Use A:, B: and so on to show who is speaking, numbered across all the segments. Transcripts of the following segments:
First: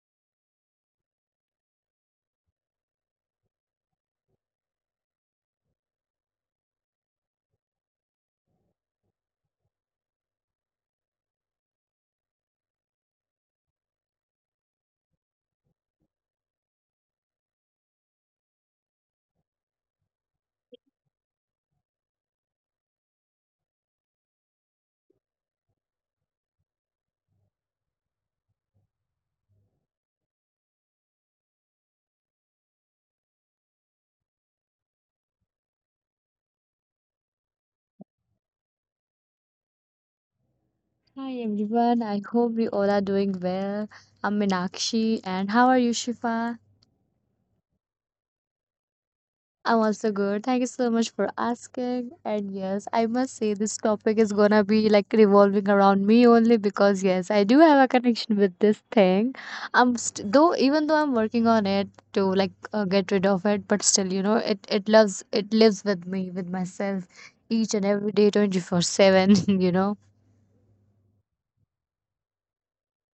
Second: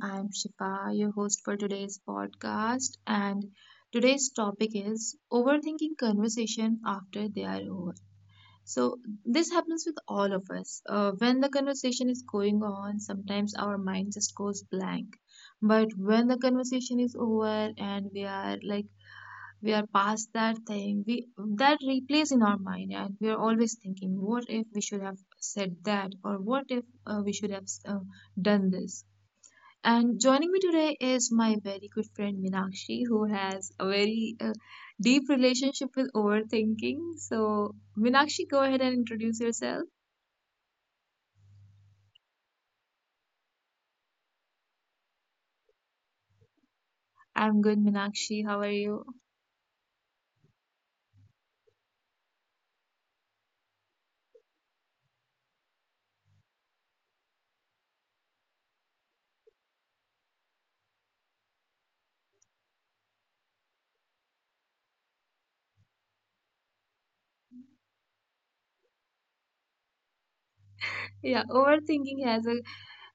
A: I'm Shifa, your host for today's podcast, and today's topic is overthinking conversation after they are over. So this happens with all of us. When the conversation is going on, sometimes our mind just goes blank. But when the conversation is over and we are past that thing, we that replays in our mind, and we are always thinking, what if we should have said that, or what if we should have done this, and joining me today is my very good friend Minakshi, who has a very deep relationship with overthinking. So, Minakshi, go ahead and introduce yourself.
B: Hi everyone, I hope we all are doing well. I'm Minakshi, and how are you, Shifa?
A: I'm good, Minakshi. How are you?
B: I'm also good. Thank you so much for asking. And yes, I must say this topic is gonna be like revolving around me only because yes, I do have a connection with this thing. I'm st though Even though I'm working on it to like get rid of it, but still, it lives with me, with myself each and every day, 24/7, you know.
A: Yeah, overthinking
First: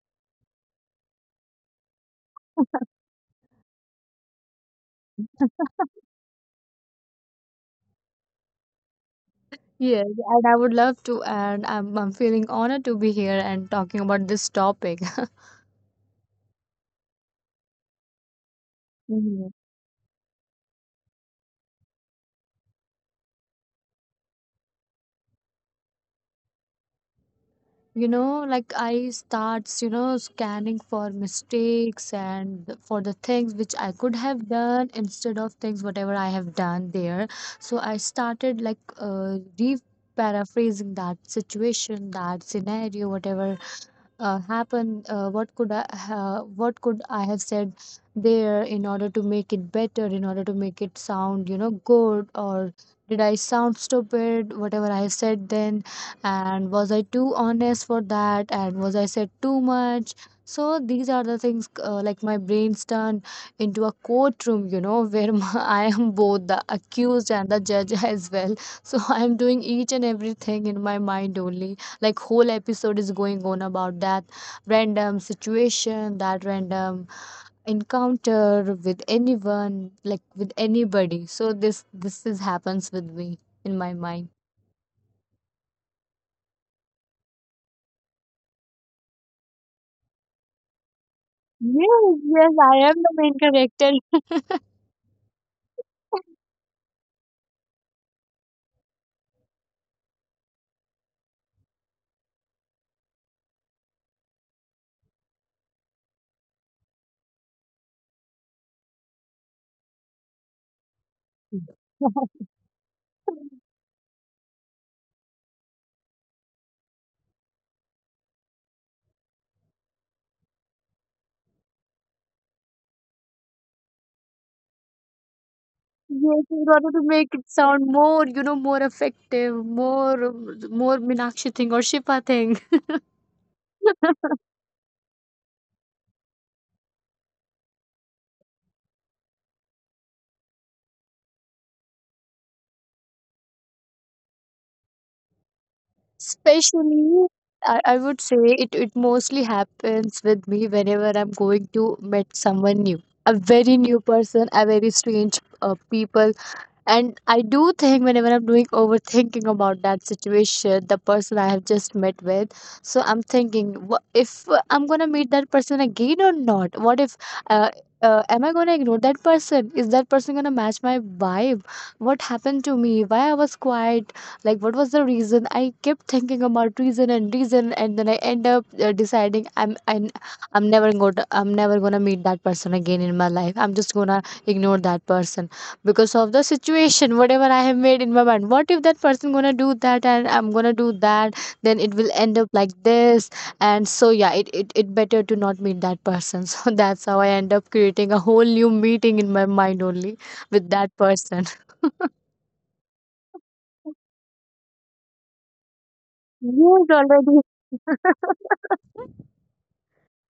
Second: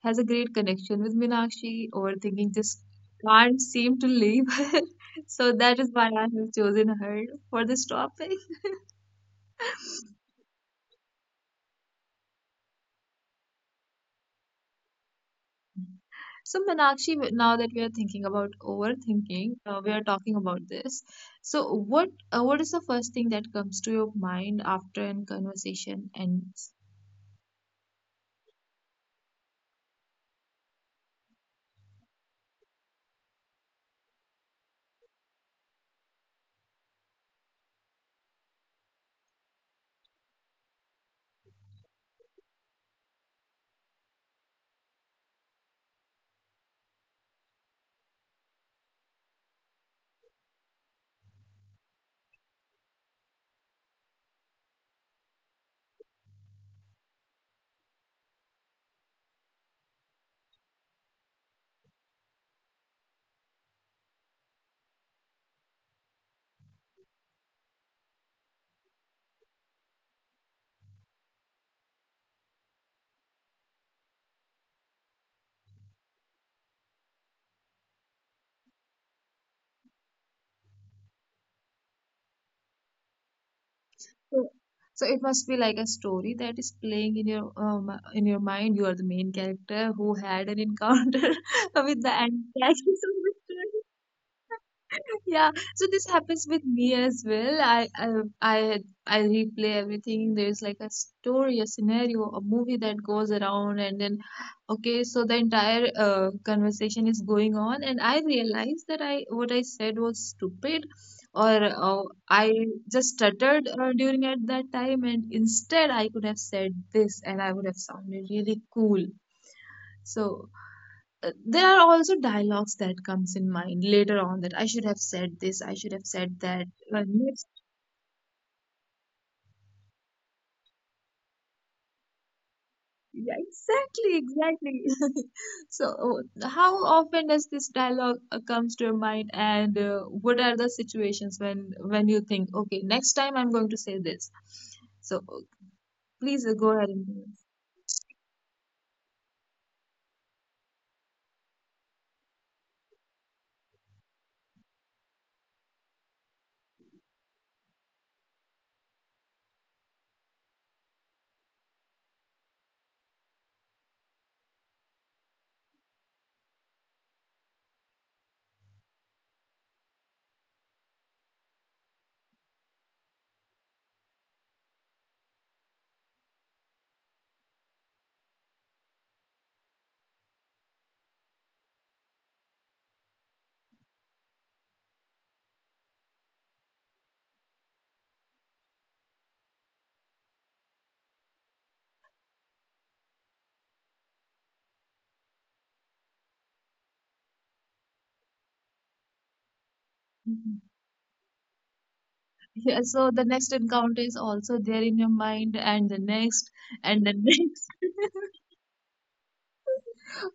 A: has a great connection with Minakshi. Overthinking just can't seem to leave her. So that is why I have chosen her for this topic.
B: Yes, and I would love to, and I'm feeling honored to be here and talking about this topic.
A: So, Meenakshi, now that we are thinking about
B: Mhm.
A: overthinking, we are talking about this. So, what is the first thing that comes to your mind after a conversation ends?
B: Like I starts, scanning for mistakes and for the things which I could have done instead of things whatever I have done there. So I started like re paraphrasing that situation, that scenario, whatever happen. What could I have said there in order to make it better, in order to make it sound good, or did I sound stupid whatever I have said then, and was I too honest for that, and was I said too much. So these are the things, like my brain's turned into a courtroom, where I am both the accused and the judge as well. So I am doing each and everything in my mind only, like whole episode is going on about that random situation, that random encounter with anyone, like with anybody. So this is happens with me in my mind.
A: So, so it must be like a story that is playing in your mind. You are the main character who had an encounter with
B: Yes,
A: the
B: yes, I
A: antagonist.
B: am the main character.
A: Yeah, so this happens with me as well. I I replay everything. There's like a story, a scenario, a movie that goes around, and then okay, so the entire conversation is going on, and I realize that I what I said was stupid, or uh, I just stuttered during at that time, and instead I could have said this, and I would have sounded really cool. So there are also dialogues that comes in mind later on, that I should have said this, I should have said
B: Yes, in
A: that.
B: order to make
A: Next
B: it sound more, more effective, more Meenakshi thing or Shifa thing.
A: Yeah, exactly. So how often does this dialogue comes to your mind, and what are the situations when you think, okay, next time I'm going to say this, so please go ahead and do
B: Especially,
A: it.
B: I would say it mostly happens with me whenever I'm going to meet someone new, a very new person, a very strange people. And I do think whenever I'm doing overthinking about that situation, the person I have just met with. So I'm thinking, if I'm gonna meet that person again or not? What if, uh, am I gonna ignore that person? Is that person gonna match my vibe? What happened to me? Why I was quiet? Like, what was the reason? I kept thinking about reason and reason, and then I end up deciding I'm never gonna meet that person again in my life. I'm just gonna ignore that person because of the situation whatever I have made in my mind. What if that person gonna do that, and I'm gonna do that? Then it will end up like this. And so yeah, it better to not meet that person. So that's how I end up creating a whole new meeting in my mind only
A: Mhm.
B: with that person.
A: Yeah, so the next encounter is also there in your mind, and the next
B: Yes,
A: and the
B: already.
A: next.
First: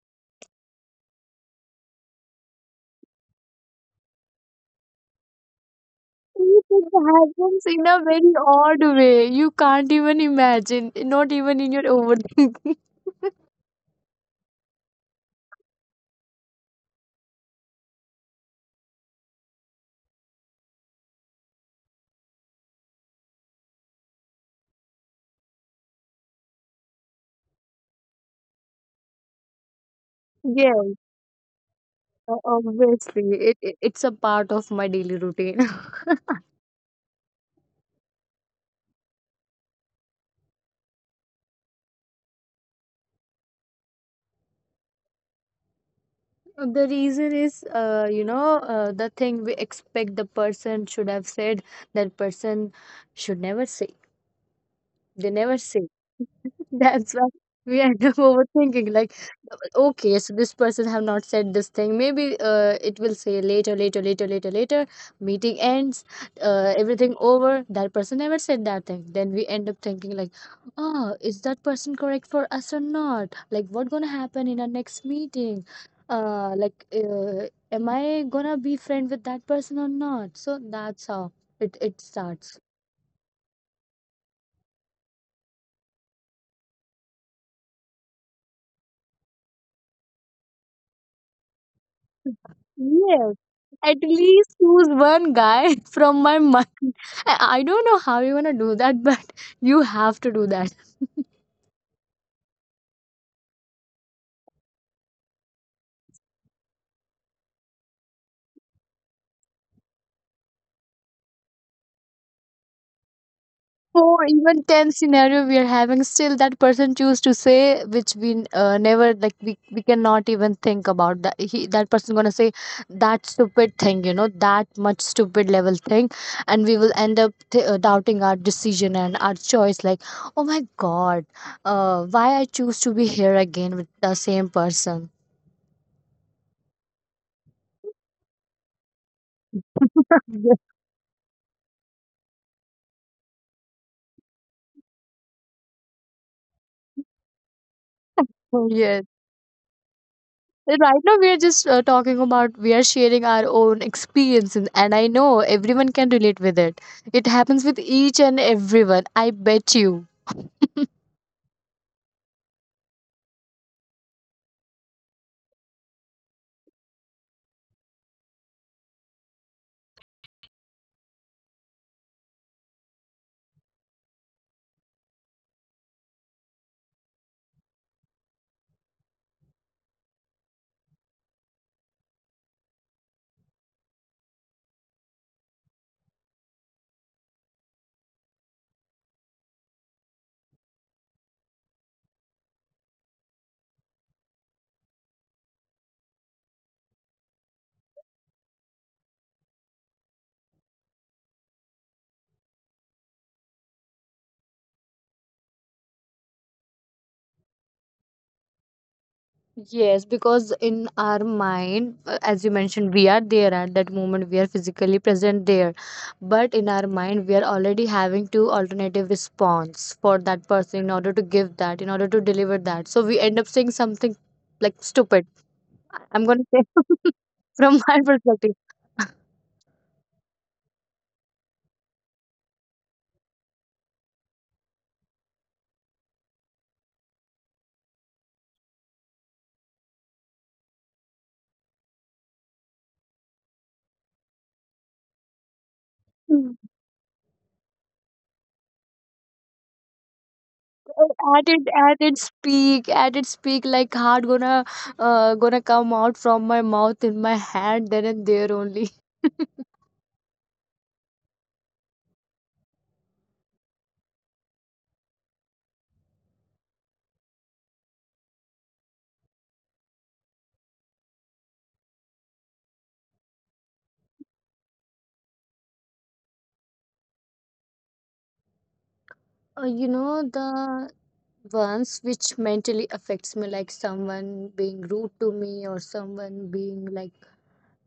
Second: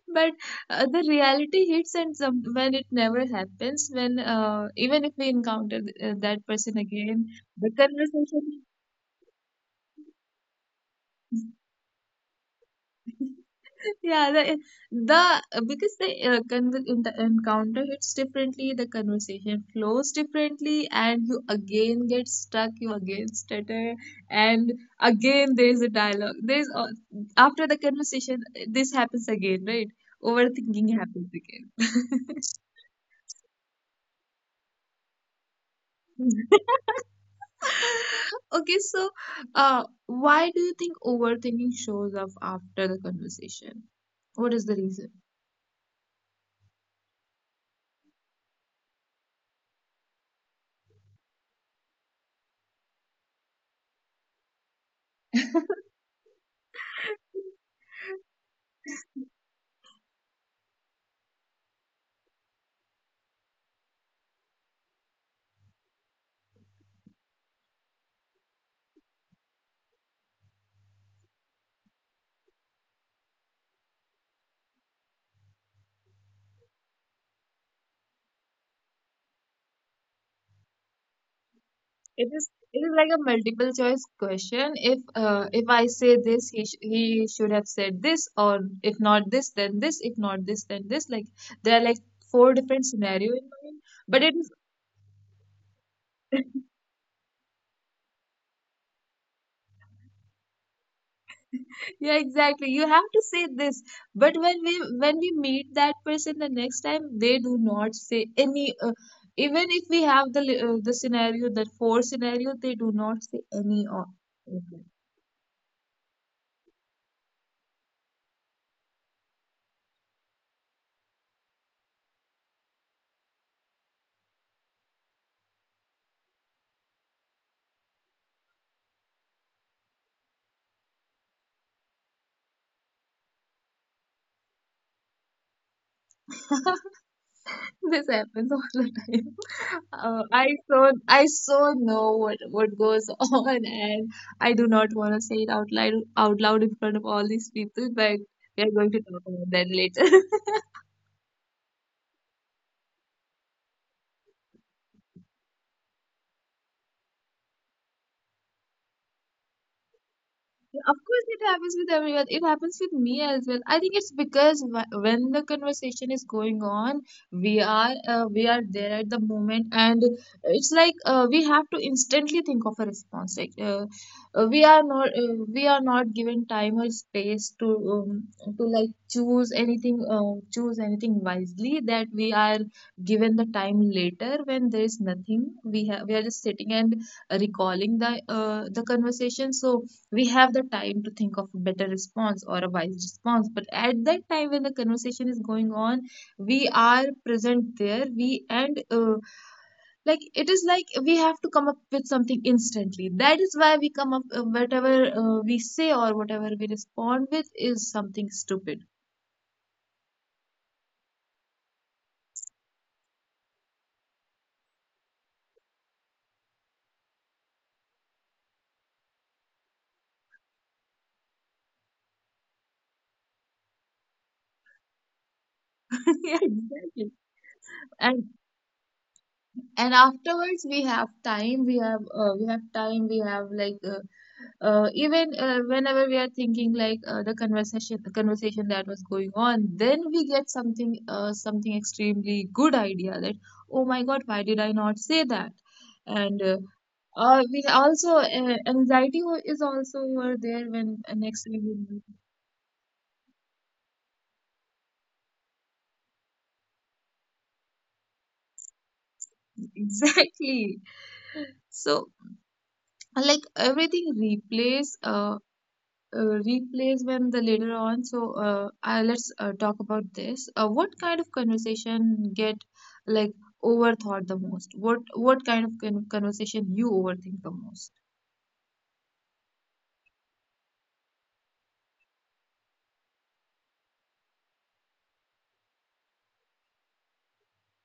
A: But the reality hits, and some, when it never happens, when even if we encounter that person
B: It
A: again,
B: happens
A: the
B: in a very
A: conversation,
B: odd way, you can't even imagine, not even in your overthinking.
A: yeah, the because the encounter hits differently, the conversation flows differently, and you again get stuck, you again stutter, and again there's a dialogue. After the conversation, this happens again, right? Overthinking
B: Yes.
A: happens again.
B: Obviously, it's a part of my daily routine.
A: Okay, so why do you think overthinking shows up after the conversation? What is the reason?
B: The reason is, the thing we expect the person should have said, that person should never say. They never say. That's why we end up overthinking. Like, okay, so this person have not said this thing. Maybe it will say later, later, later, later, later. Meeting ends, everything over. That person never said that thing. Then we end up thinking like, oh, is that person correct for us or not? Like, what gonna happen in our next meeting? Like, am I gonna be friend with that person or not? So that's how it
A: It is
B: starts.
A: it is like a multiple choice question. If I say this, he should have said this, or if not this, then this. If not this, then this. Like there are like four different scenario
B: Yes,
A: in mind,
B: at
A: but it is
B: least choose one guy from my mind. I don't know how you're gonna do that, but you have to do that.
A: Yeah, exactly. You have to say this. But when we meet that person the next time, they do not say any. Even if we have the the scenario, that four scenario, they do not say any or
B: Four, even
A: anything.
B: 10 we are having, still that person choose to say which we never like, we cannot even think about that he that person gonna say that stupid thing, that much stupid level thing. And we will end up doubting our decision and our choice. Like, oh my god, why I choose to be here again with the same person.
A: This happens all the time. Uh, I so I so know what goes on, and I do not want to say it out loud in front of all these people. But we are going to
B: Yes.
A: talk about that later.
B: Right now, we are just talking about, we are sharing our own experiences, and I know everyone can relate with it. It happens with each and everyone. I bet you.
A: Yeah, of course, it happens with everyone. It happens with me as well. I think it's because when the conversation is going on, we are there at the moment, and it's like we have to instantly think of a response. Like we are not given time or space um, to like choose anything wisely. That we are given the time later when there is nothing. We are just sitting and recalling the conversation. So we have the time to think of a better response or a wise response, but at that time when the conversation is going on, we are present there, we and like it is like we have to come up with something instantly. That is why we come up, whatever we say or whatever we respond with is something stupid.
B: Yes, because in our mind, as you mentioned, we are there at that moment, we are physically present there. But in our mind, we are already having two alternative response for that person in order to give that, in order to deliver that. So we end up saying something like stupid. I'm going
A: Yeah,
B: to say
A: exactly.
B: from my
A: and
B: perspective.
A: and afterwards we have time, we have time, we have like even whenever we are thinking like the conversation that was going on, then we get something, something extremely good idea that, oh my god, why did I not say that? And we also anxiety is also over there when
B: Oh,
A: next time
B: added
A: we
B: added speak, added speak, like heart gonna gonna come out from my mouth in my hand then and there only.
A: exactly. So like everything replays, replays when the later on. So let's talk about this. What kind of conversation get like overthought the most? What kind of conversation you overthink the most?
B: You know the ones which mentally affects me, like someone being rude to me or someone being like,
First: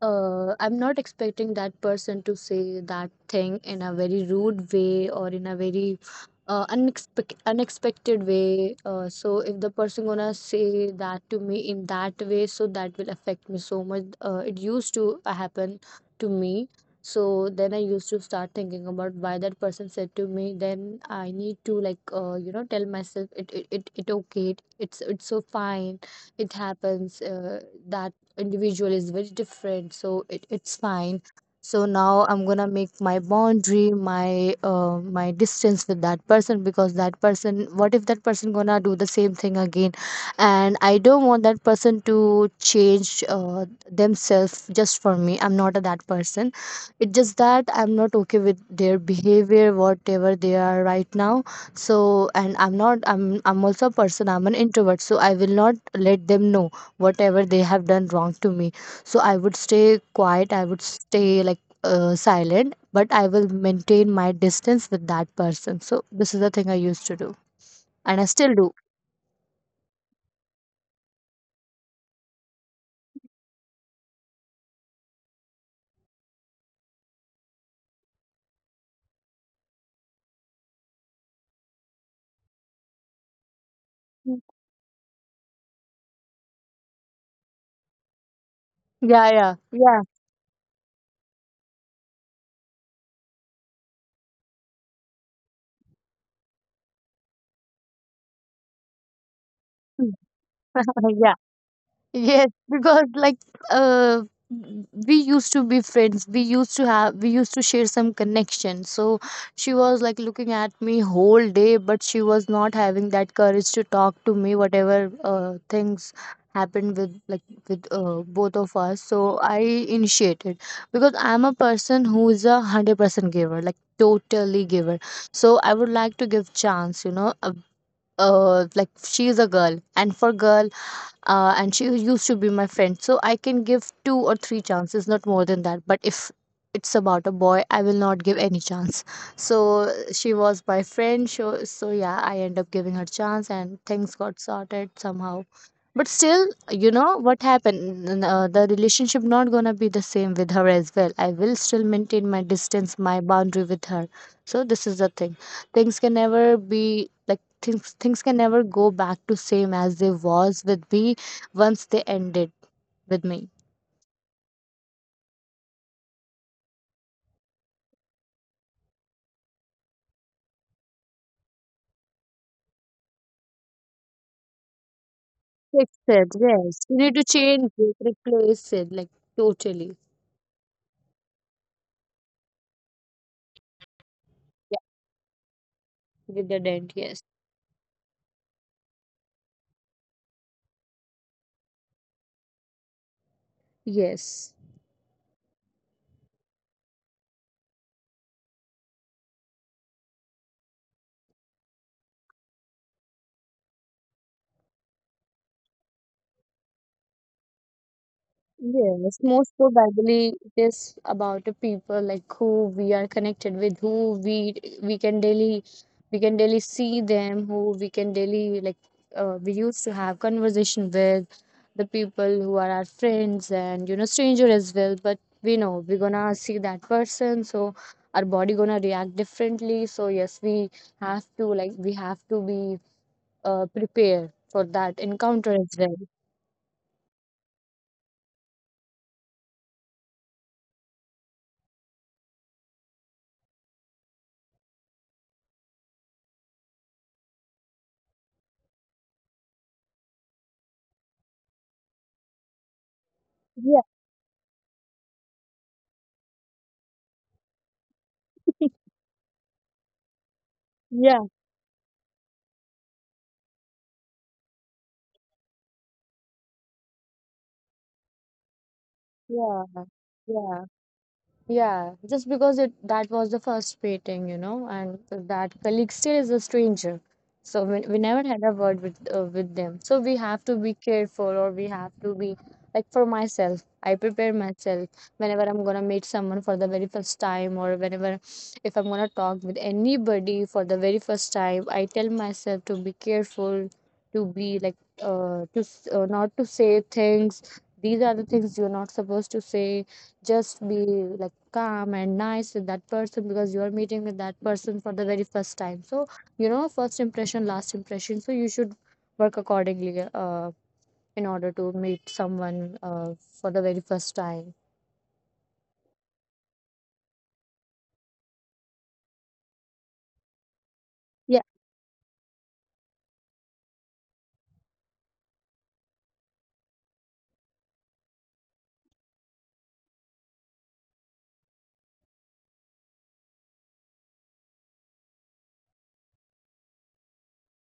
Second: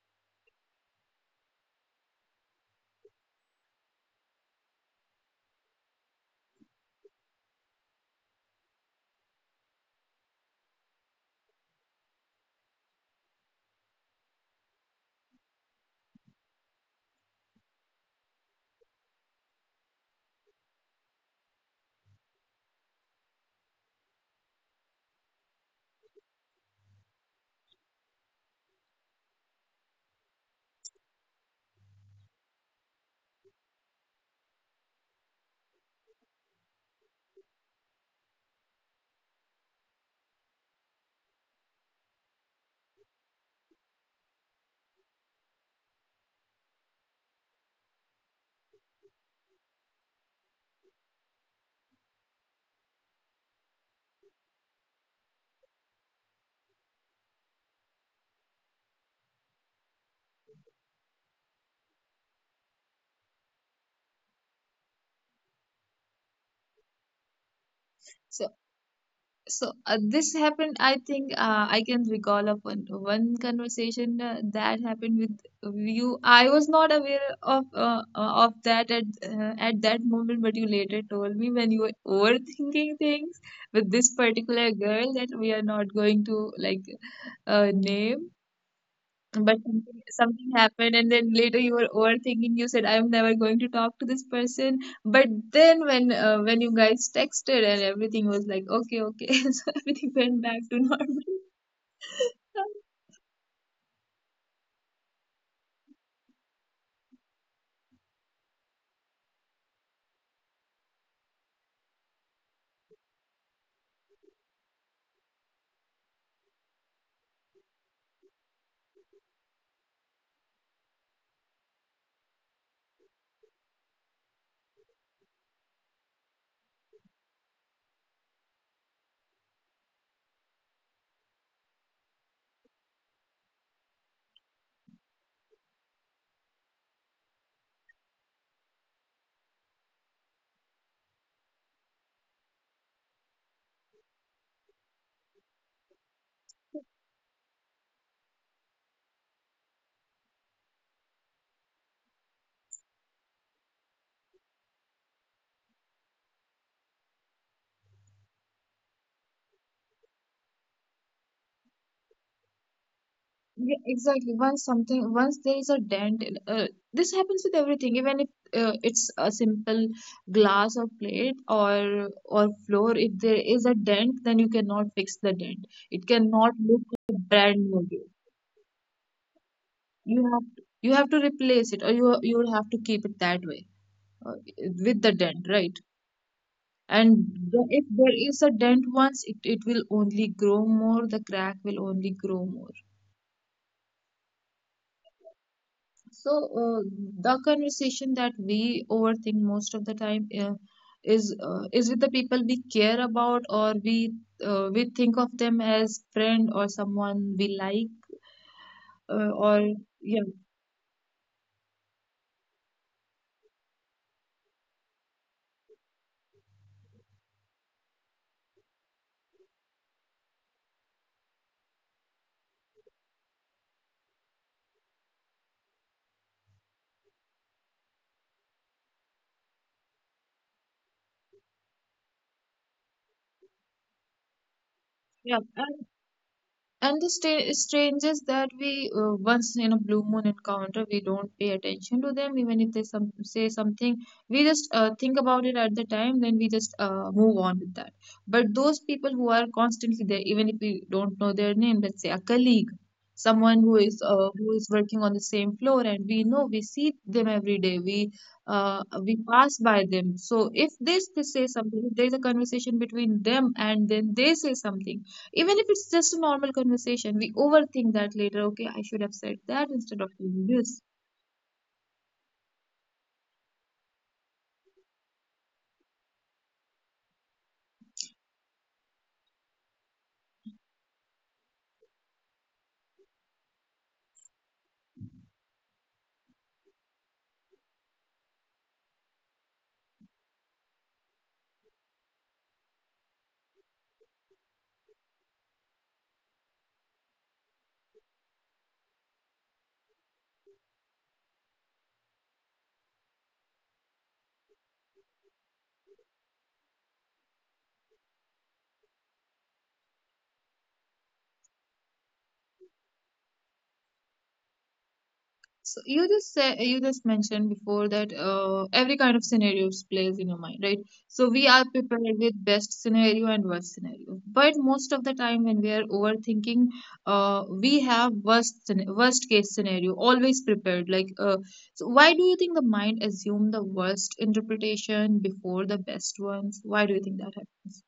B: I'm not expecting that person to say that thing in a very rude way, or in a very unexpected way. So if the person gonna say that to me in that way, so that will affect me so much. It used to happen to me. So then I used to start thinking about why that person said to me. Then I need to like tell myself it okay. It's so fine. It happens. That individual is very different, so it's fine. So now I'm gonna make my boundary, my distance with that person, because that person, what if that person gonna do the same thing again? And I don't want that person to change themselves just for me. I'm not a that person. It's just that I'm not okay with their behavior whatever they are right now. So and I'm not I'm I'm also a person, I'm an introvert, so I will not let them know whatever they have done wrong to me. So I would stay quiet, I would stay like silent, but I will maintain my distance with that person. So this is the thing I used to do, and I still do.
A: So this happened. I think I can recall of one conversation that happened with you. I was not aware of that at that moment, but you later told me when you were overthinking things with this particular girl that we are not going to like name.
B: Yeah, yeah,
A: But
B: yeah.
A: something happened, and then later you were overthinking. You said, "I'm never going to talk to this person." But then, when you guys texted and everything was like, "Okay, okay," so everything went back to normal.
B: Yeah. Yes, because like uh we used to be friends. We used to share some connection. So she was like looking at me whole day, but she was not having that courage to talk to me whatever things happened with, like with both of us. So I initiated, because I'm a person who is 100% giver, like totally giver. So I would like to give chance. Like she is a girl, and for girl and she used to be my friend, so I can give two or three chances, not more than that. But if it's about a boy, I will not give any chance. So she was my friend, so yeah, I end up giving her chance, and things got sorted somehow. But still, you know what happened, the relationship not gonna be the same with her as well. I will still maintain my distance, my boundary with her. So this is the thing. Things can never be like, things can never go back to same as they was with me once they ended with me.
A: Yeah, exactly. Once something, once there is a dent, this happens with everything. Even if it's a simple glass or plate or floor, if there is a dent, then you cannot fix the dent.
B: Fix
A: It
B: it,
A: cannot
B: yes.
A: look
B: You need
A: like
B: to
A: brand
B: change it,
A: new.
B: replace it, like totally.
A: You have to replace it, or you will have to keep it that way uh,
B: Yeah,
A: with the dent, right?
B: with the dent,
A: And
B: yes.
A: the, if there is a dent once, it will only grow more, the crack will only grow more.
B: Yes.
A: So uh, the conversation that we overthink most of the time is with the people we care about, or we think of them as friend or someone we like, uh,
B: Yes,
A: or
B: most
A: yeah
B: probably it is about the people like who we are connected with, who we can daily we can daily see them, who we can daily like, we used to have conversation with the people who are our friends, and stranger as well. But we know we're gonna see that person, so our body gonna react differently. So yes, we have to be prepared for that
A: yeah.
B: encounter as well.
A: And the strangers that we once in a blue moon encounter, we don't pay attention to them, even if they some say something, we just think about it at the time, then we just move on with that. But those people who are constantly there, even if we don't know their name, let's say a colleague, someone
B: Yeah.
A: who is working on the same floor, and we know we see them every day, uh, we pass by them. So if this they say something, if there is a conversation between them and then they say something, even if it's just a normal conversation, we overthink that later. Okay, I should have said that
B: Yeah,
A: instead of doing
B: yeah.
A: this.
B: Yeah, just because it that was the first meeting, and that colleague still is a stranger. So we never had a word with with them. So we have to be careful, or we have to be like, for myself. I prepare myself whenever I'm gonna meet someone for the very first time, or whenever if I'm gonna talk with anybody for the very first time. I tell myself to be careful, to be like not to say things. These are the things you're not supposed to say, just be like calm and nice with that person because you are meeting with that person for the very first time. So you know, first impression last impression, so you should work accordingly in order to meet someone for the very first time.
A: So you just mentioned before that every kind of scenarios plays in your mind, right? So we are prepared with best scenario and worst scenario. But most of the time when we are overthinking, we have worst case scenario always prepared. Like so why do you think the mind assume the worst interpretation before the best ones? Why do you think that happens?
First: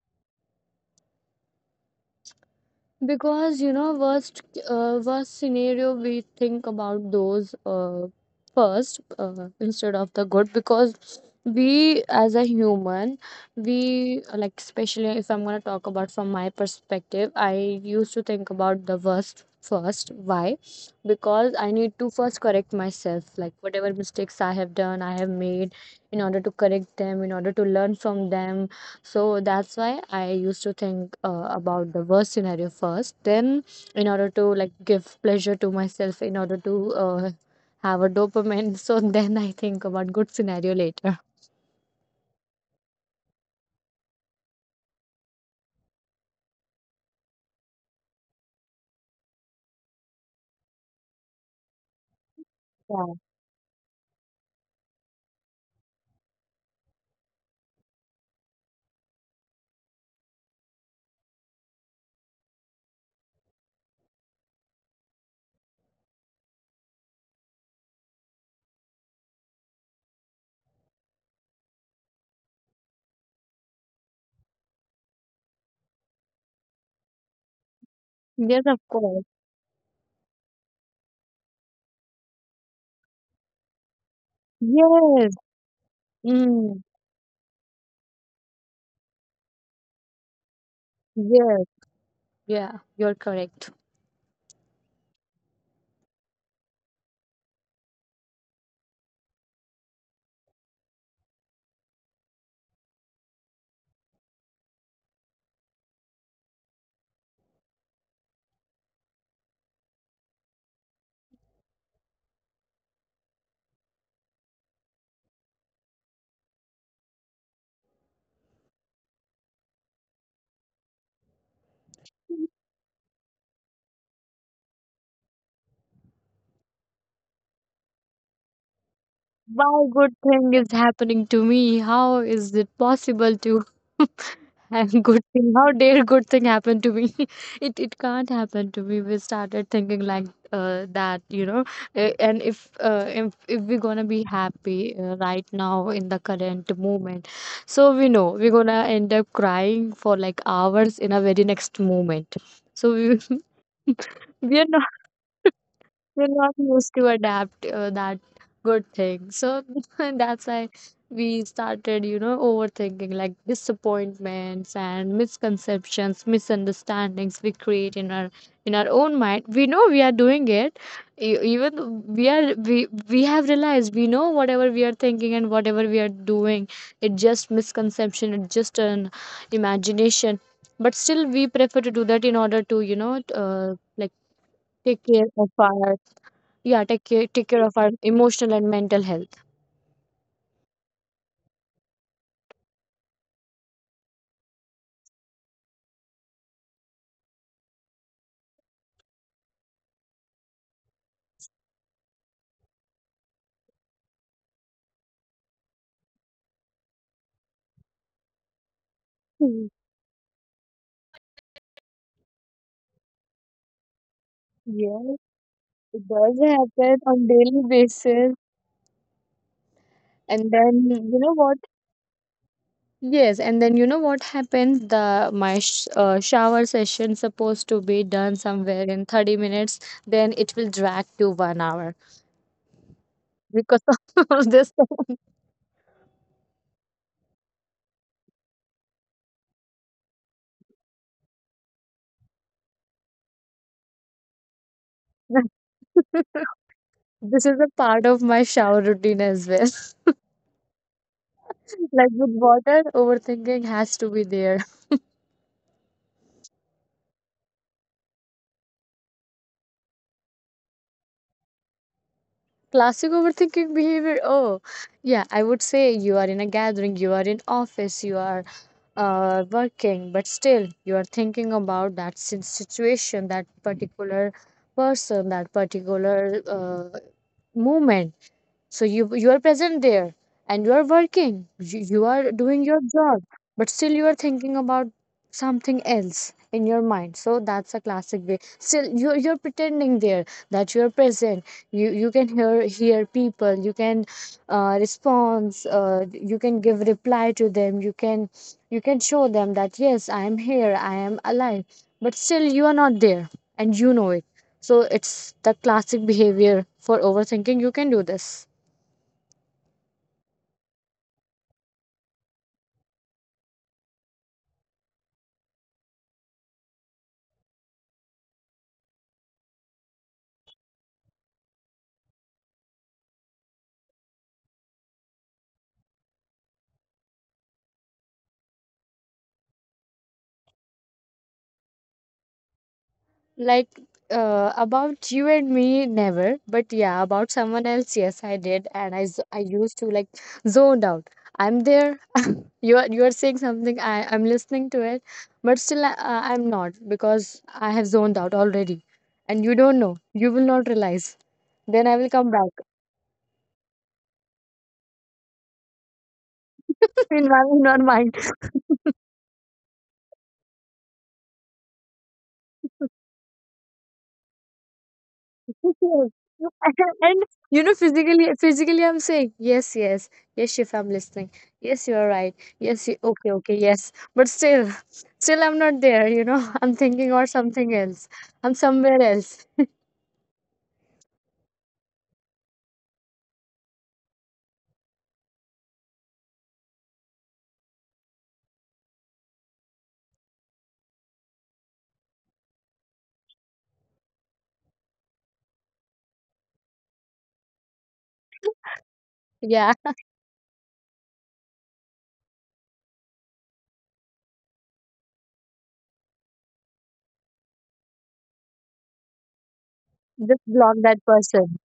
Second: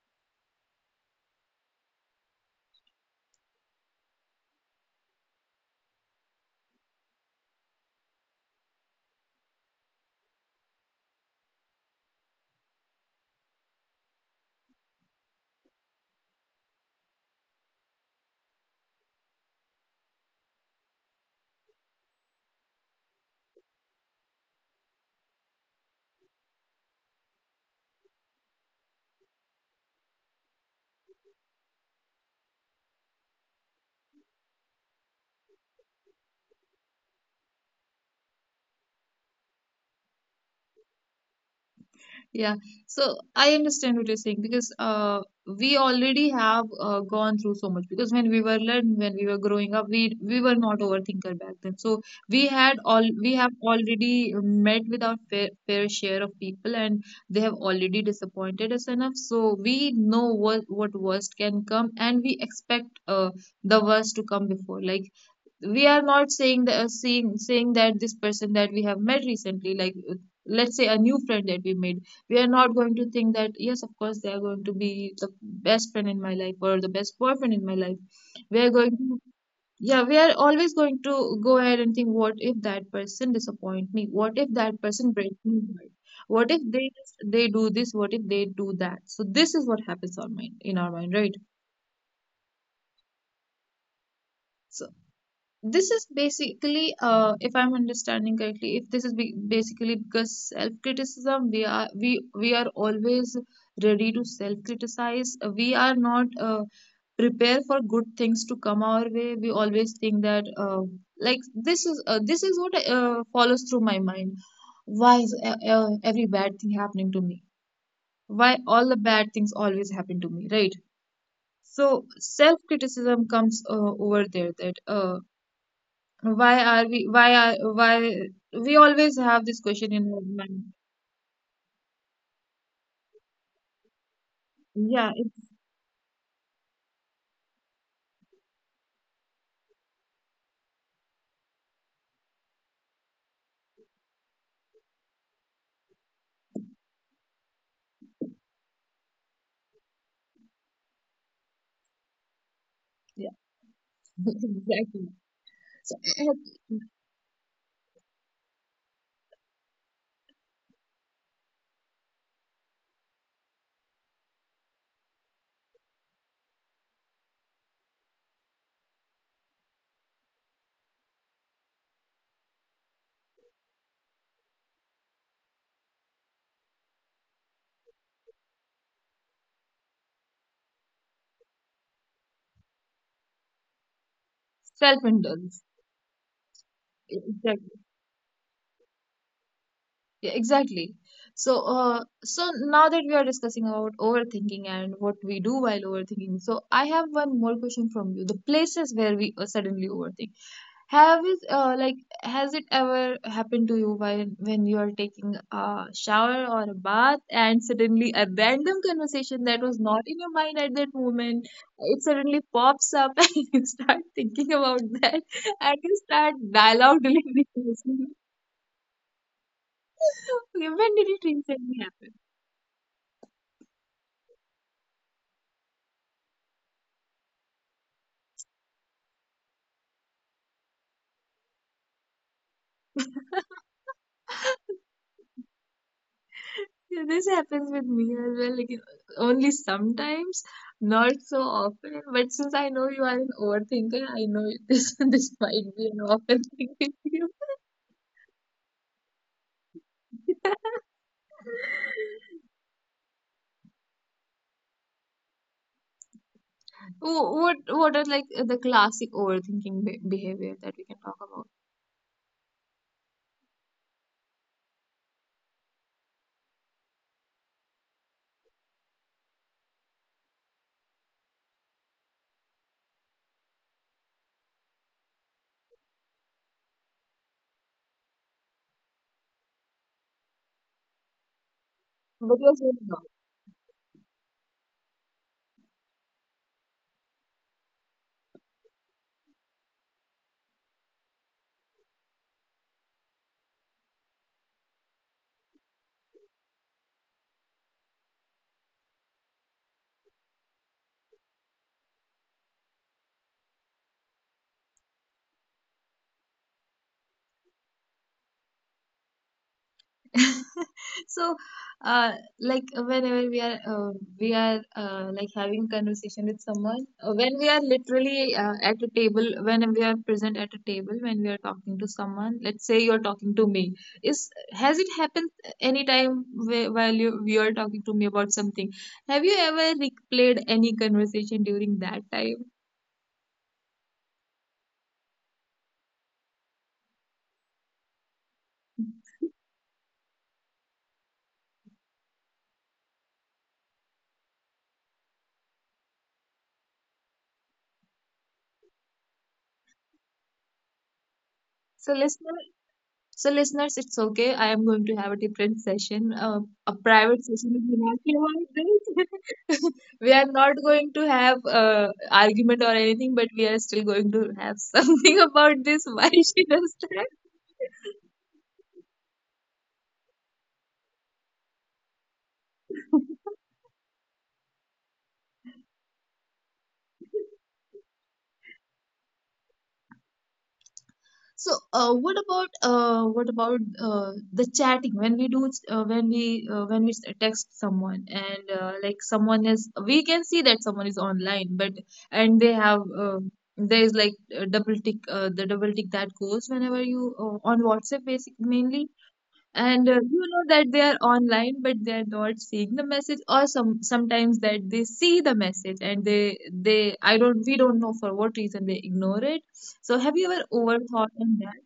B: Because you know, worst scenario, we think about those first instead of the good. Because we, as a human, we like, especially if I'm gonna talk about from my perspective, I used to think about the worst first. Why? Because I need to first correct myself, like whatever mistakes I have done, I have made, in order to correct them, in order to learn from them. So that's why I used to think about the worst scenario first. Then, in order to like give pleasure to myself, in order to have a dopamine, so then I think about good scenario later.
A: Yeah, so I understand what you're saying, because we already have gone through so much. Because when we were learning, when we were growing up, we were not overthinker back then. So we had all
B: Yeah.
A: we have already met with our fair share of people, and they have already disappointed us enough. So we know what worst can come, and we expect the worst to come before. Like we are not saying that saying that this person that we have met recently, like let's say a new friend that we made, we are not going to think that yes, of course, they are going to be the best friend in my life or the best boyfriend in my life. We
B: Yes,
A: are
B: of
A: going to,
B: course.
A: yeah, we are always going to go ahead and think, what if that person disappoint me, what if that person
B: Yes.
A: breaks me heart? What if
B: Mm.
A: they they do this. What if they do that? So this is what happens on mind in our mind right?
B: Yes. Yeah, you're correct.
A: So, this is basically, if I'm understanding correctly, if this is basically because self criticism, we are we are always ready to self criticize. We are not prepared for good things to come our way. We always think that like this is what follows through my mind. Why is every bad thing happening to me? Why all the bad things always happen to me, right? So self criticism comes over there, that why are we, why are, why, we always have this
B: Why
A: question in
B: good
A: our
B: thing is
A: mind.
B: happening to me? How is it possible to have
A: Yeah,
B: good
A: it's,
B: thing? How dare good thing happen to me? It can't happen to me. We started thinking like that, you know. And if if we're gonna be happy right now in the current moment, so we know we're gonna end up crying for like hours in a very next moment. So we
A: yeah,
B: we are
A: exactly. So,
B: we're not used to adapt that good thing. So that's why we started, you know, overthinking like disappointments and misconceptions, misunderstandings we create in our own mind. We know we are doing it. E- Even though we have realized, we know whatever we are thinking and whatever we are doing, it's just misconception. It's just an imagination. But still, we prefer to do that in order to, you know, like take care of
A: self-indulge.
B: our, yeah, take care of
A: Exactly.
B: our emotional and mental health.
A: Yeah, exactly. So, so now that we are discussing about overthinking and what we do while overthinking, so I have one more question from you. The places where we suddenly overthink, have it like has it ever happened to you while when you are taking a shower or a bath and suddenly a random conversation that was
B: Hmm.
A: not in your mind at that moment, it suddenly pops up and you start thinking about that
B: Yes,
A: and you start
B: it does
A: dialogue
B: happen on daily
A: delivering.
B: basis.
A: Okay,
B: And
A: when did it
B: then you know
A: recently
B: what?
A: happen?
B: Yes, and then you know what happened? The my shower session supposed to be done somewhere in 30 minutes, then it will drag to 1 hour because of this.
A: Yeah, this happens with me as well. Like only sometimes, not so often. But since I know you are an overthinker, I know this this might be an often thing with you.
B: This is a part of my shower routine as well. Like, with water overthinking has to be there.
A: What are like the classic overthinking behavior that we can talk about?
B: Classic overthinking behavior. Oh, yeah, I would say you are in a gathering, you are in office, you are working, but still you are thinking about that situation, that particular person, that particular moment. So you are present there and you are working, you
A: But
B: are
A: you're saying
B: doing your job, but still you are thinking about something else in your mind. So that's a classic way. Still you you're pretending there that you're present. You you can hear people, you can response, you can give reply to them, you can show them that yes, I am here, I am alive, but still you are not there, and you know it. So it's the classic behavior for overthinking you can do this.
A: so uh, like whenever we are like having conversation with someone, when we are literally at a table, when we are present at a table, when we are talking to someone, let's say you're talking to me, is, has it happened anytime while you are talking to me about something, have you ever replayed any conversation during that time?
B: Like about you and me, never. But yeah, about someone else, yes, I did, and I used to like zoned out. I'm there. You are saying something. I'm listening to it, but still I'm not, because I have zoned out already, and you don't know. You will not realize. Then
A: So
B: I will come
A: listener,
B: back
A: so, listeners, it's okay. I am going to have a different session, a private
B: in my
A: session
B: in
A: with
B: your
A: Meenakshi
B: mind.
A: about this. We are not going to have argument or anything, but we are still going to have something about
B: Yes.
A: this. Why she does that?
B: And you know, physically, physically, I'm saying yes, yes, yes, Shifa, I'm listening. Yes, you are right. Yes, you, okay, okay, yes. But still, still, I'm not there. You know, I'm thinking or something else. I'm somewhere else.
A: So, what about the chatting when we do when we text someone, and like someone is, we can see that someone is online, but and they have the double tick that goes whenever you on WhatsApp basic mainly,
B: Yeah,
A: and you know that they are online but they are not seeing the message, or sometimes that they see the message and they I don't, we don't know for what reason they ignore it. So have you
B: just
A: ever
B: block that
A: overthought on
B: person.
A: that?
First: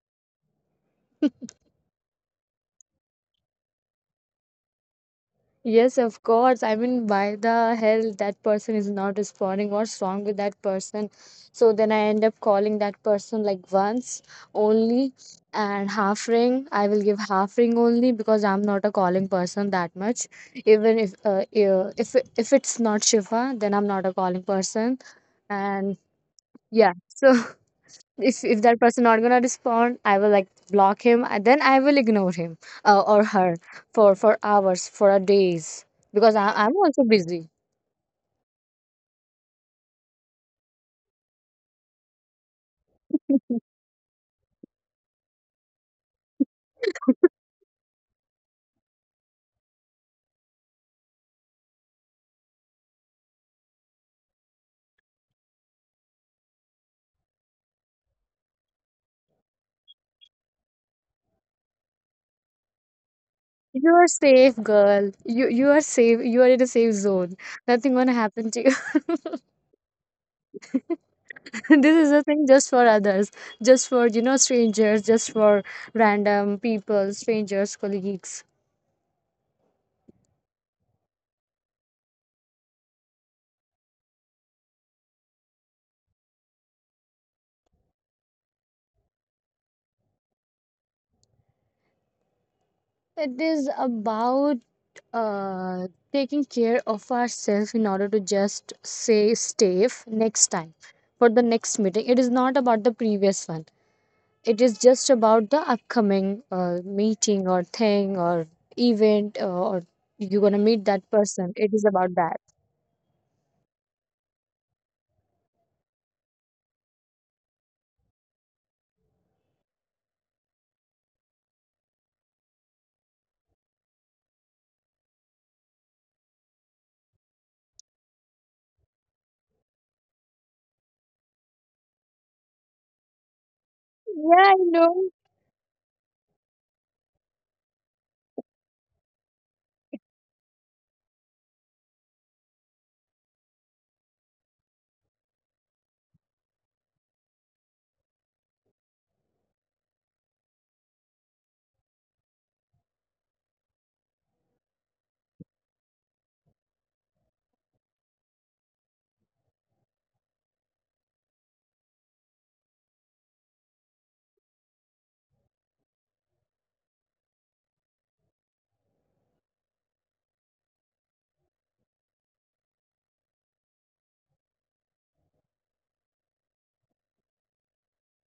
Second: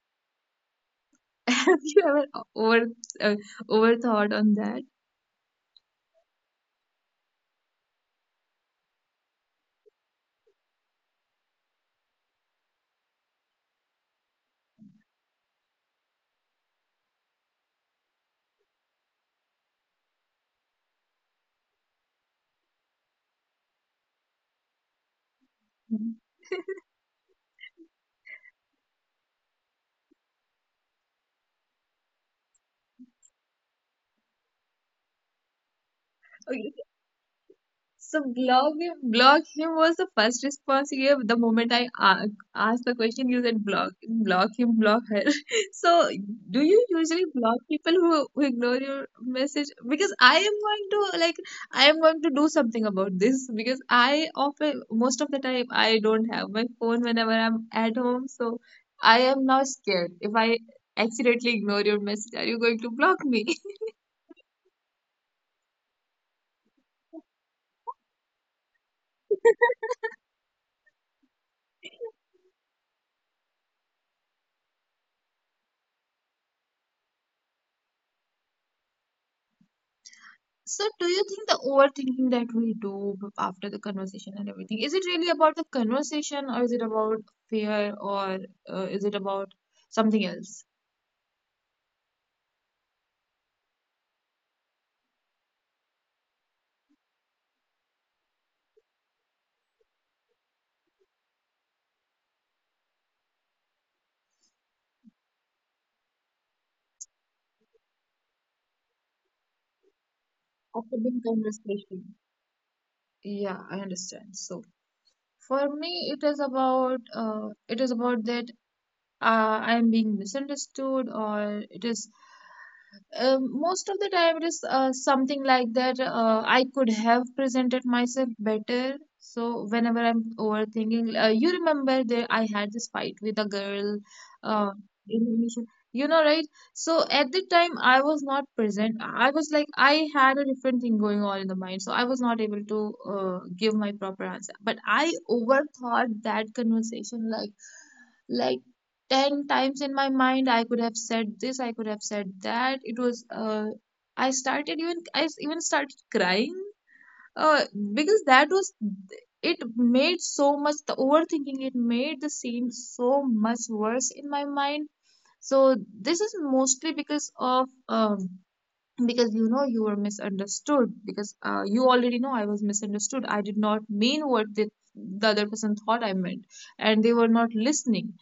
A: Have you ever over uh, overthought on that?
B: Yes, of course. I mean, why the hell that person is not responding? What's wrong with that person? So then I end up calling that person like once only and half ring. I will give half ring only because I'm not a calling person that much. Even if it's not Shiva, then I'm not a calling person. And
A: Mm.
B: yeah, so if that person not gonna respond, I will like block him and then I will ignore him or her for hours, for a days, because
A: Okay.
B: I'm also busy.
A: So block him was the first response you gave the moment I asked the question. You said block, block him, block her. So do you usually block people who ignore your message? Because I am going to like, I am going to do something about this, because I often, most of the time I don't have my phone whenever I'm at home. So I am now scared if I accidentally ignore your message. Are you going to block me?
B: You are safe, girl. You are safe, you are in a safe zone. Nothing gonna happen to you. This is a thing just for others, just for you know, strangers, just for random people, strangers, colleagues.
A: So, do you think the overthinking that we do after the conversation and everything, is it really about the conversation or is it about fear or is it about something else?
B: It is about uh, taking care of ourselves in order to just say safe next time for the next meeting. It is not about the previous one. It is just about the upcoming meeting or thing or event or you're gonna meet
A: After
B: that
A: the
B: person. It is about
A: conversation.
B: that.
A: Yeah, I understand. So, for me, it is about that I am being misunderstood, or it is, um, most of the time, it is something like that. I could have presented myself better. So whenever I'm overthinking, you remember that I had this fight with a girl,
B: Yeah, I
A: uh,
B: know.
A: in relation. You know, right? So at the time, I was not present. I was like, I had a different thing going on in the mind, so I was not able to give my proper answer. But I overthought that conversation like like 10 times in my mind. I could have said this, I could have said that. It was I started, even I even started crying, uh, because that was, it made so much, the overthinking, it made the scene so much worse in my mind. So this is mostly because of, because you know, you were misunderstood, because you already know I was misunderstood. I did not mean what the other person thought I meant, and they were not listening,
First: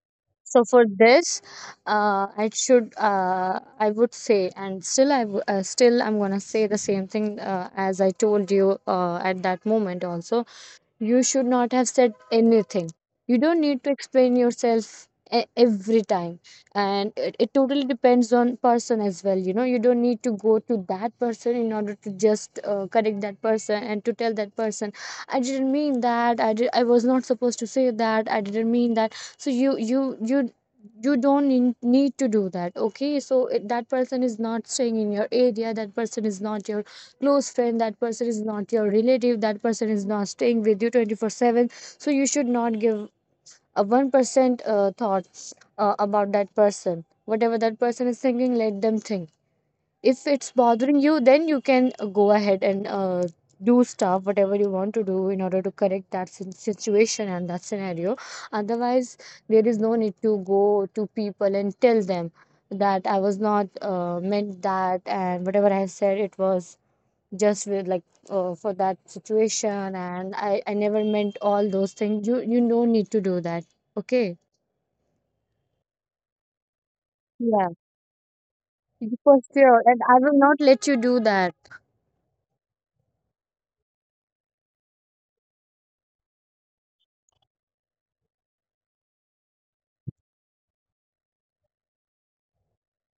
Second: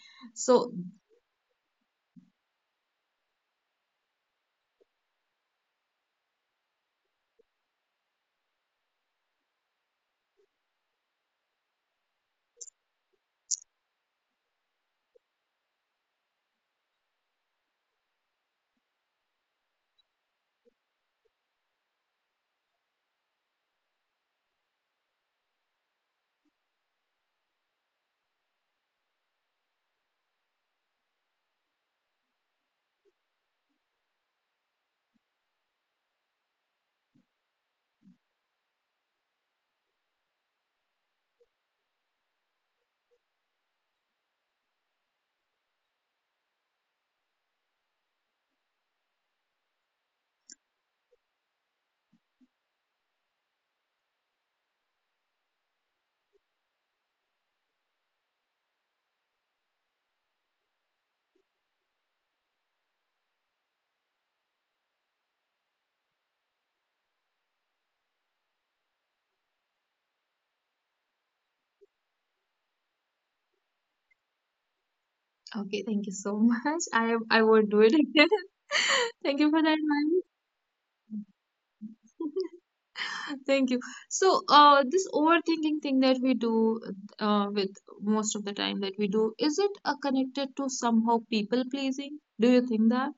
B: So
A: so
B: for this, I would say, and still still I'm gonna say the same thing as I told you at that moment also. You should not have said anything. You don't need to explain yourself every time. And it totally depends on person as well. You know, you don't need to go to that person in order to just correct that person and to tell that person, I didn't mean that. I was not supposed to say that. I didn't mean that. So you you don't need to do that. Okay, that person is not staying in your area, that person is not your close friend, that person is not your relative, that person is not staying with you 24/7. So you should not give a 1% thought about that person. Whatever that person is thinking, let them think. If it's bothering you, then you can go ahead and do stuff whatever you want to do in order to correct that situation and that scenario. Otherwise, there is no need to go to people and tell them that I was not meant that, and whatever I said it was just with like for that situation, and I never meant all those things. You don't need to do that. Okay.
A: okay, thank you so much. I won't
B: Yeah,
A: do it again.
B: you-
A: Thank
B: for
A: you for that,
B: sure, and I
A: Manu.
B: will not let you do that.
A: Thank you. So, this overthinking thing that we do, with most of the time that we do, is it connected to somehow people pleasing? Do you think that?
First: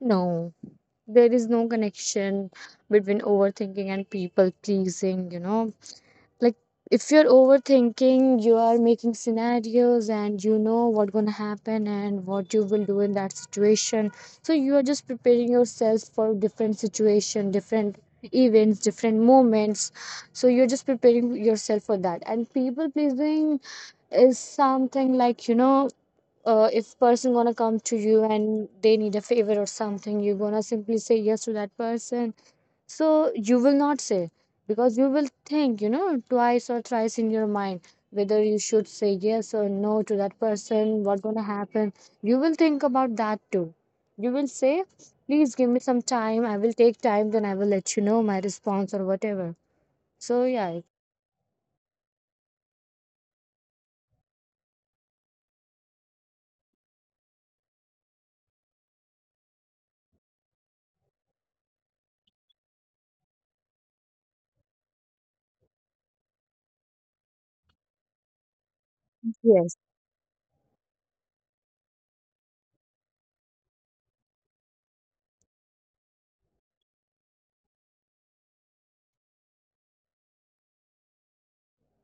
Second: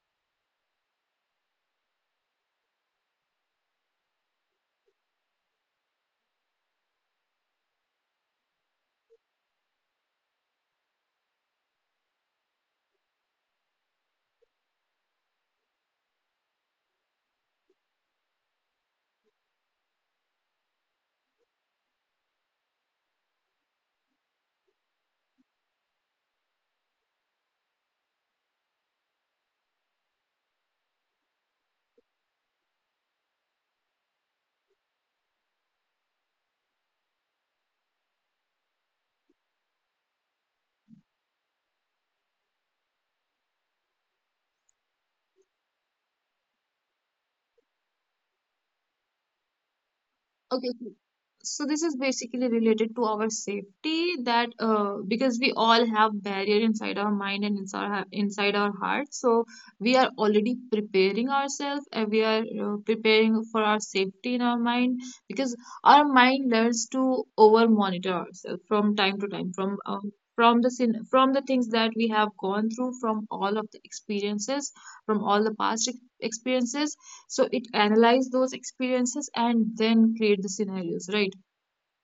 B: No, there is no connection between overthinking and people pleasing, you know. Like if you're overthinking, you are making scenarios and you know what gonna happen and what you will do in that situation. So you are just preparing yourself for different situation, different events, different moments. So you're just preparing yourself for that. And people pleasing is something like, you know, if person gonna come to you and they need a favor or something, you're gonna simply say yes to that person. So you will not say, because you will think, you know, twice or thrice in your mind whether you should say yes or no to that person, what's gonna happen. You will think about that too. You will say, please give me some time, I will take time, then I will let you know my response or whatever. So
A: Okay,
B: yeah.
A: so so this is basically related to our safety, that because we all have barrier inside our mind and inside inside our heart, so we are already preparing ourselves, and we are preparing for our safety in our mind, because our mind learns to over monitor ourselves from time to time from,
B: Yes.
A: from the sin, from the things that we have gone through, from all of the experiences, from all the past experiences, so it analyze those experiences and then create the scenarios, right?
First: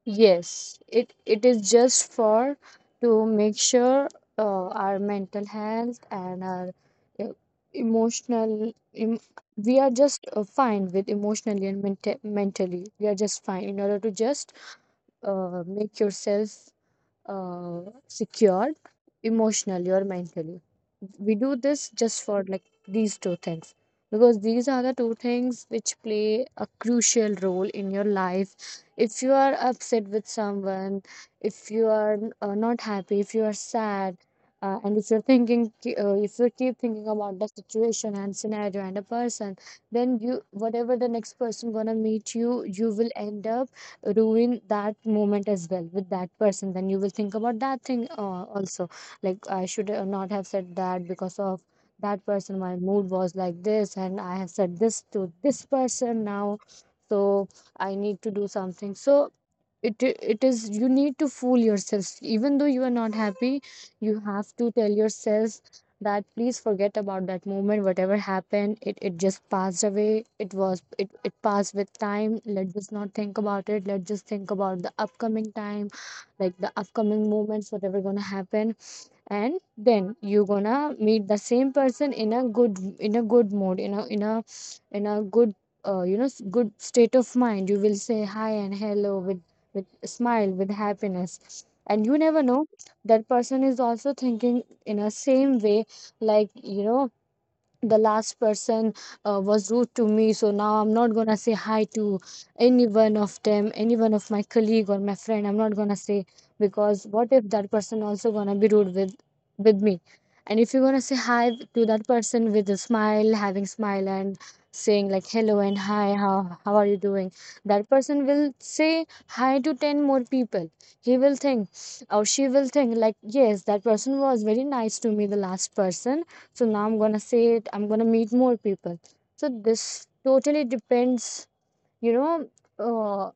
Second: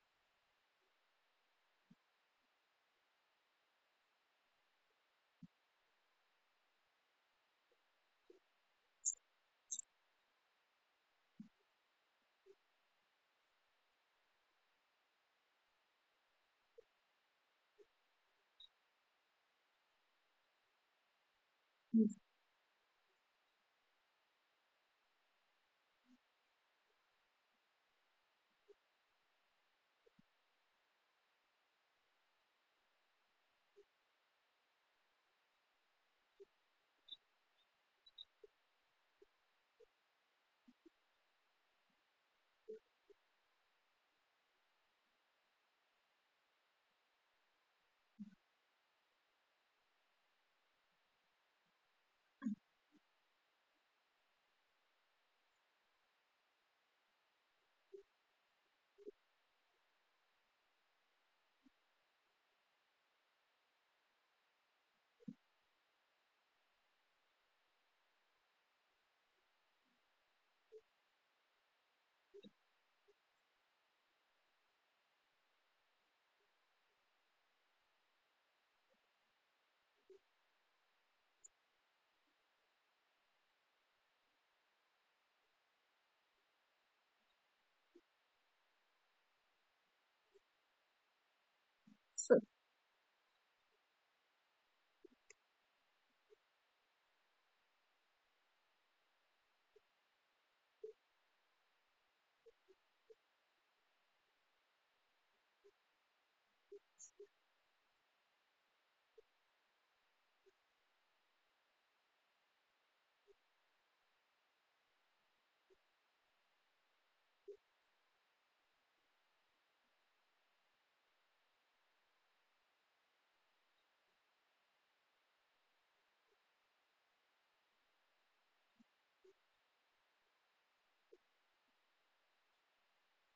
B: Yes, it is just for to make sure our mental health and our uh, emotional em, we are just fine with emotionally and mente mentally. We are just fine in order to just make yourself uh, secured emotionally or mentally. We do this just for like these two things, because these are the 2 things which play a crucial role in your life. If you are upset with someone, if you are not happy, if you are sad, and if you're thinking, if you keep thinking about the situation and scenario and a person, then you whatever the next person gonna meet you, you will end up ruin that moment as well with that person. Then you will think about that thing also, like I should not have said that because of that person my mood was like this, and I have said this to this person now. So I need to do something. So it it is, you need to fool yourself. Even though you are not happy, you have to tell yourself that please forget about that moment. Whatever happened, it just passed away. It was, it passed with time. Let's just not think about it. Let's just think about the upcoming time, like the upcoming moments whatever gonna happen. And then you gonna meet the same person in a good, in a good mood, in a in a in a good you know good state of mind. You will say hi and hello with smile, with happiness, and you
A: So,
B: never know that person is also thinking in a same way, like you know, the last person was rude to me, so now I'm not gonna say hi to any one of them, any one of my colleague or my friend, I'm not gonna say, because what if that person also gonna be Rude with me. And if you're gonna say hi to that person with a smile, having smile, and saying like hello and hi, how are you doing, that person will say hi to 10 more people. He will think, or she will think like, yes, that person was very nice to me, the last person. So now I'm gonna say it, I'm gonna meet more people. So this totally depends, you know, uh,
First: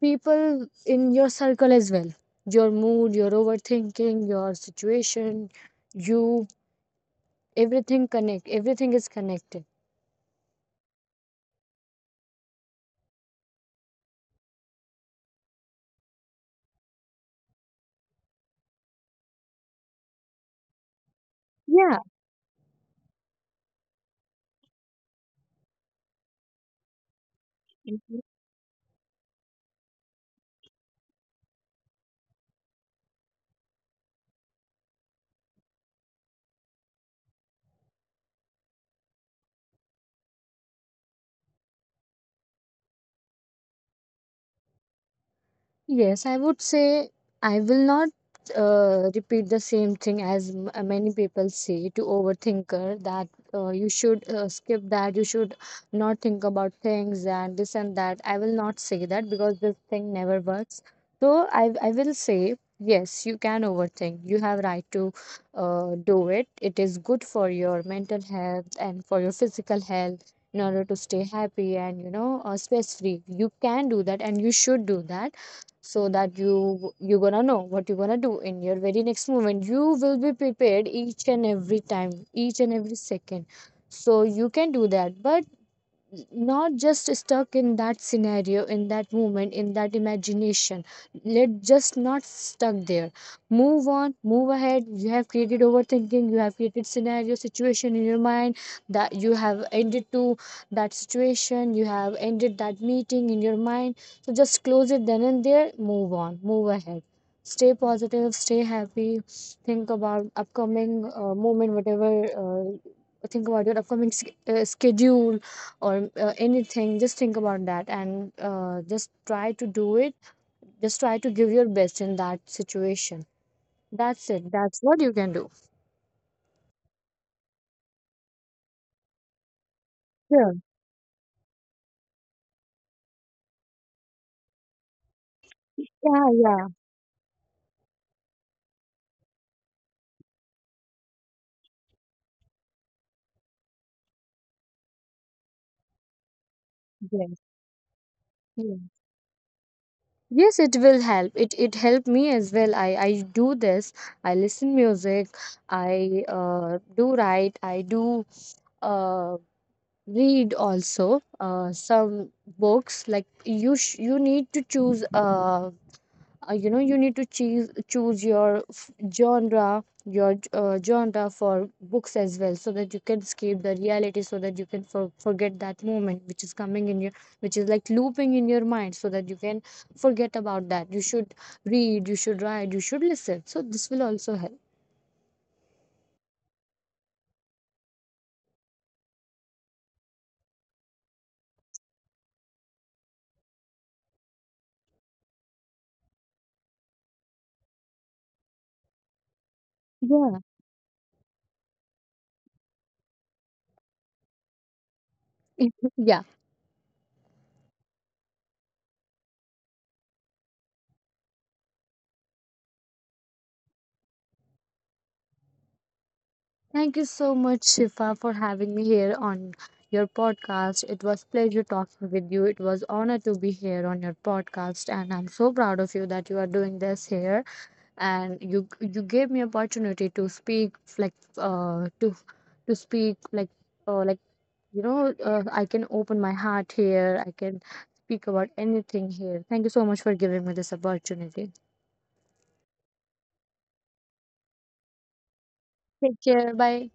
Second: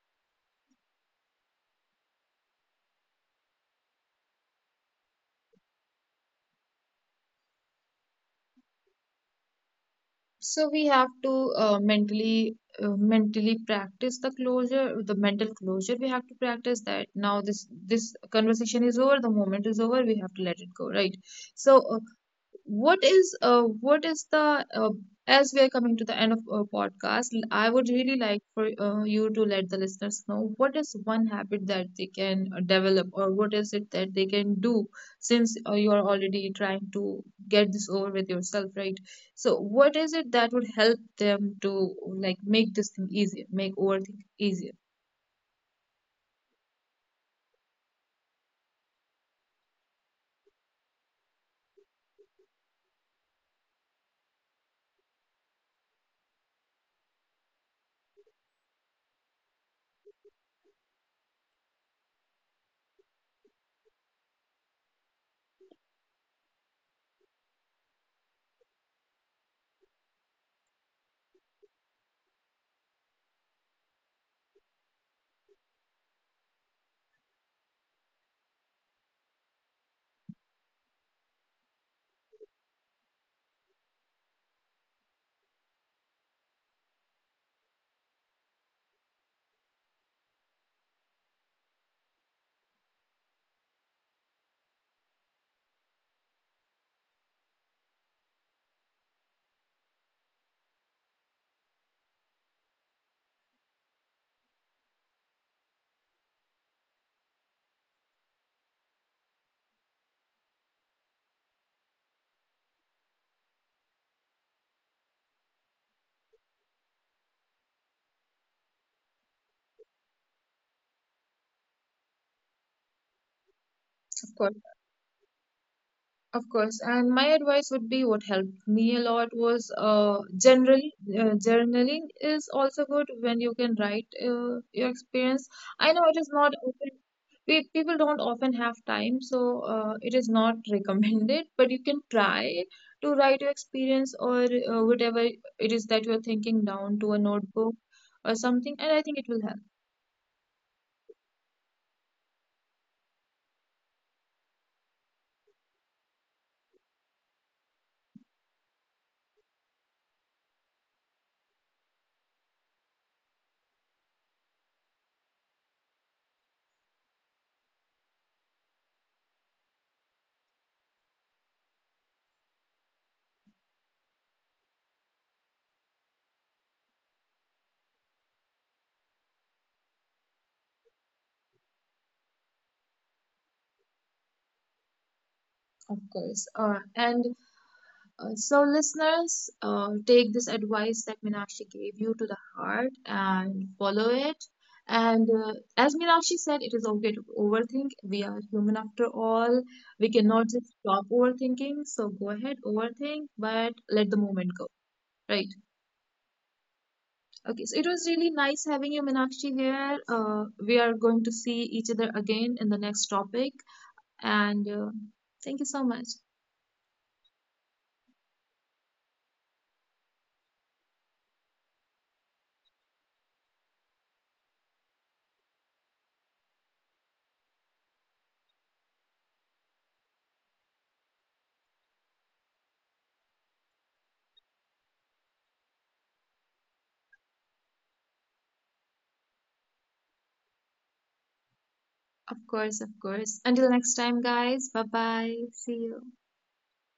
B: people in your circle as well. Your mood, your overthinking, your situation, you, everything connect, everything is connected.
A: so we have to mentally practice the closure, the mental closure. We have to practice that. Now this conversation is over. The moment is over. We have to let it go, right? So
B: Yeah.
A: what is the, as we are coming to the end of our podcast, I would really like for you to let the listeners know what is one habit that they can develop, or what is it that they can do, since you are already trying to get this over with yourself, right? So what is it that would help them to like make this thing easier, make overthink easier?
B: Yes, I would say I will not repeat the same thing as many people say to overthinker, that you should skip that, you should not think about things and this and that. I will not say that, because this thing never works. So I will say, yes, you can overthink. You have right to do it. It is good for your mental health and for your physical health in order to stay happy and, you know, stress free. You can do that, and you should do that, so that you're gonna know what you're gonna do in your very next moment. You will be prepared each and every time, each and every second. So you can do that, but not just stuck in that scenario, in that moment, in that imagination. Let just not stuck there. Move on, move ahead. You have created overthinking, you have created scenario, situation in your mind, that you have ended to that situation, you have ended that meeting in your mind. So just close it then and there. Move on, move ahead. Stay positive, stay happy. Think about upcoming moment, whatever. Think about your upcoming schedule, or anything. Just think about that, and just try to do it. Just try to give your best in that situation. That's
A: Of
B: it,
A: course.
B: that's what you can do.
A: Of course, and my advice would be what helped me a lot was
B: Sure.
A: generally, journaling is also good when you can write your experience. I know it
B: Yeah,
A: is not
B: yeah.
A: often, we, people don't often have time, so it is not recommended, but you can try to write your experience, or whatever it is that you're thinking, down to a
B: Yes.
A: notebook or something,
B: Yeah.
A: and I think it will help,
B: Yes, it will help. It helped me as well. I do this. I listen music. I do write. I do uh, read also, some books. Like, you need to choose, you know, you need to choose your genre, your genre for books as well, so that you can escape the reality, so that you can forget that moment which is coming in your, which is like looping in your mind, so that you can forget about that. You should read, you should write, you should listen, so this will also help.
A: of course. And uh, so, listeners, take this advice that Minakshi gave you to the heart and follow it. And as Minakshi said, it is okay to overthink. We are human after all. We
B: Yeah.
A: cannot just stop overthinking. So, go ahead, overthink, but let the moment go. Right.
B: Yeah.
A: Okay. So, it was really nice having you, Minakshi, here. We are going to see each other again in the next topic. And thank you so much.
B: Thank you so much, Shifa, for having me here on your podcast. It was pleasure talking with you. It was honor to be here on your podcast, and I'm so proud of you that you are doing this here. And you gave me opportunity to speak, like, to to speak, like, you know, I can open my heart here. I can speak about anything here. Thank you so much for giving me this opportunity.
A: Of course, of course. Until next time, guys. Bye bye. See you.
B: Take care. Bye.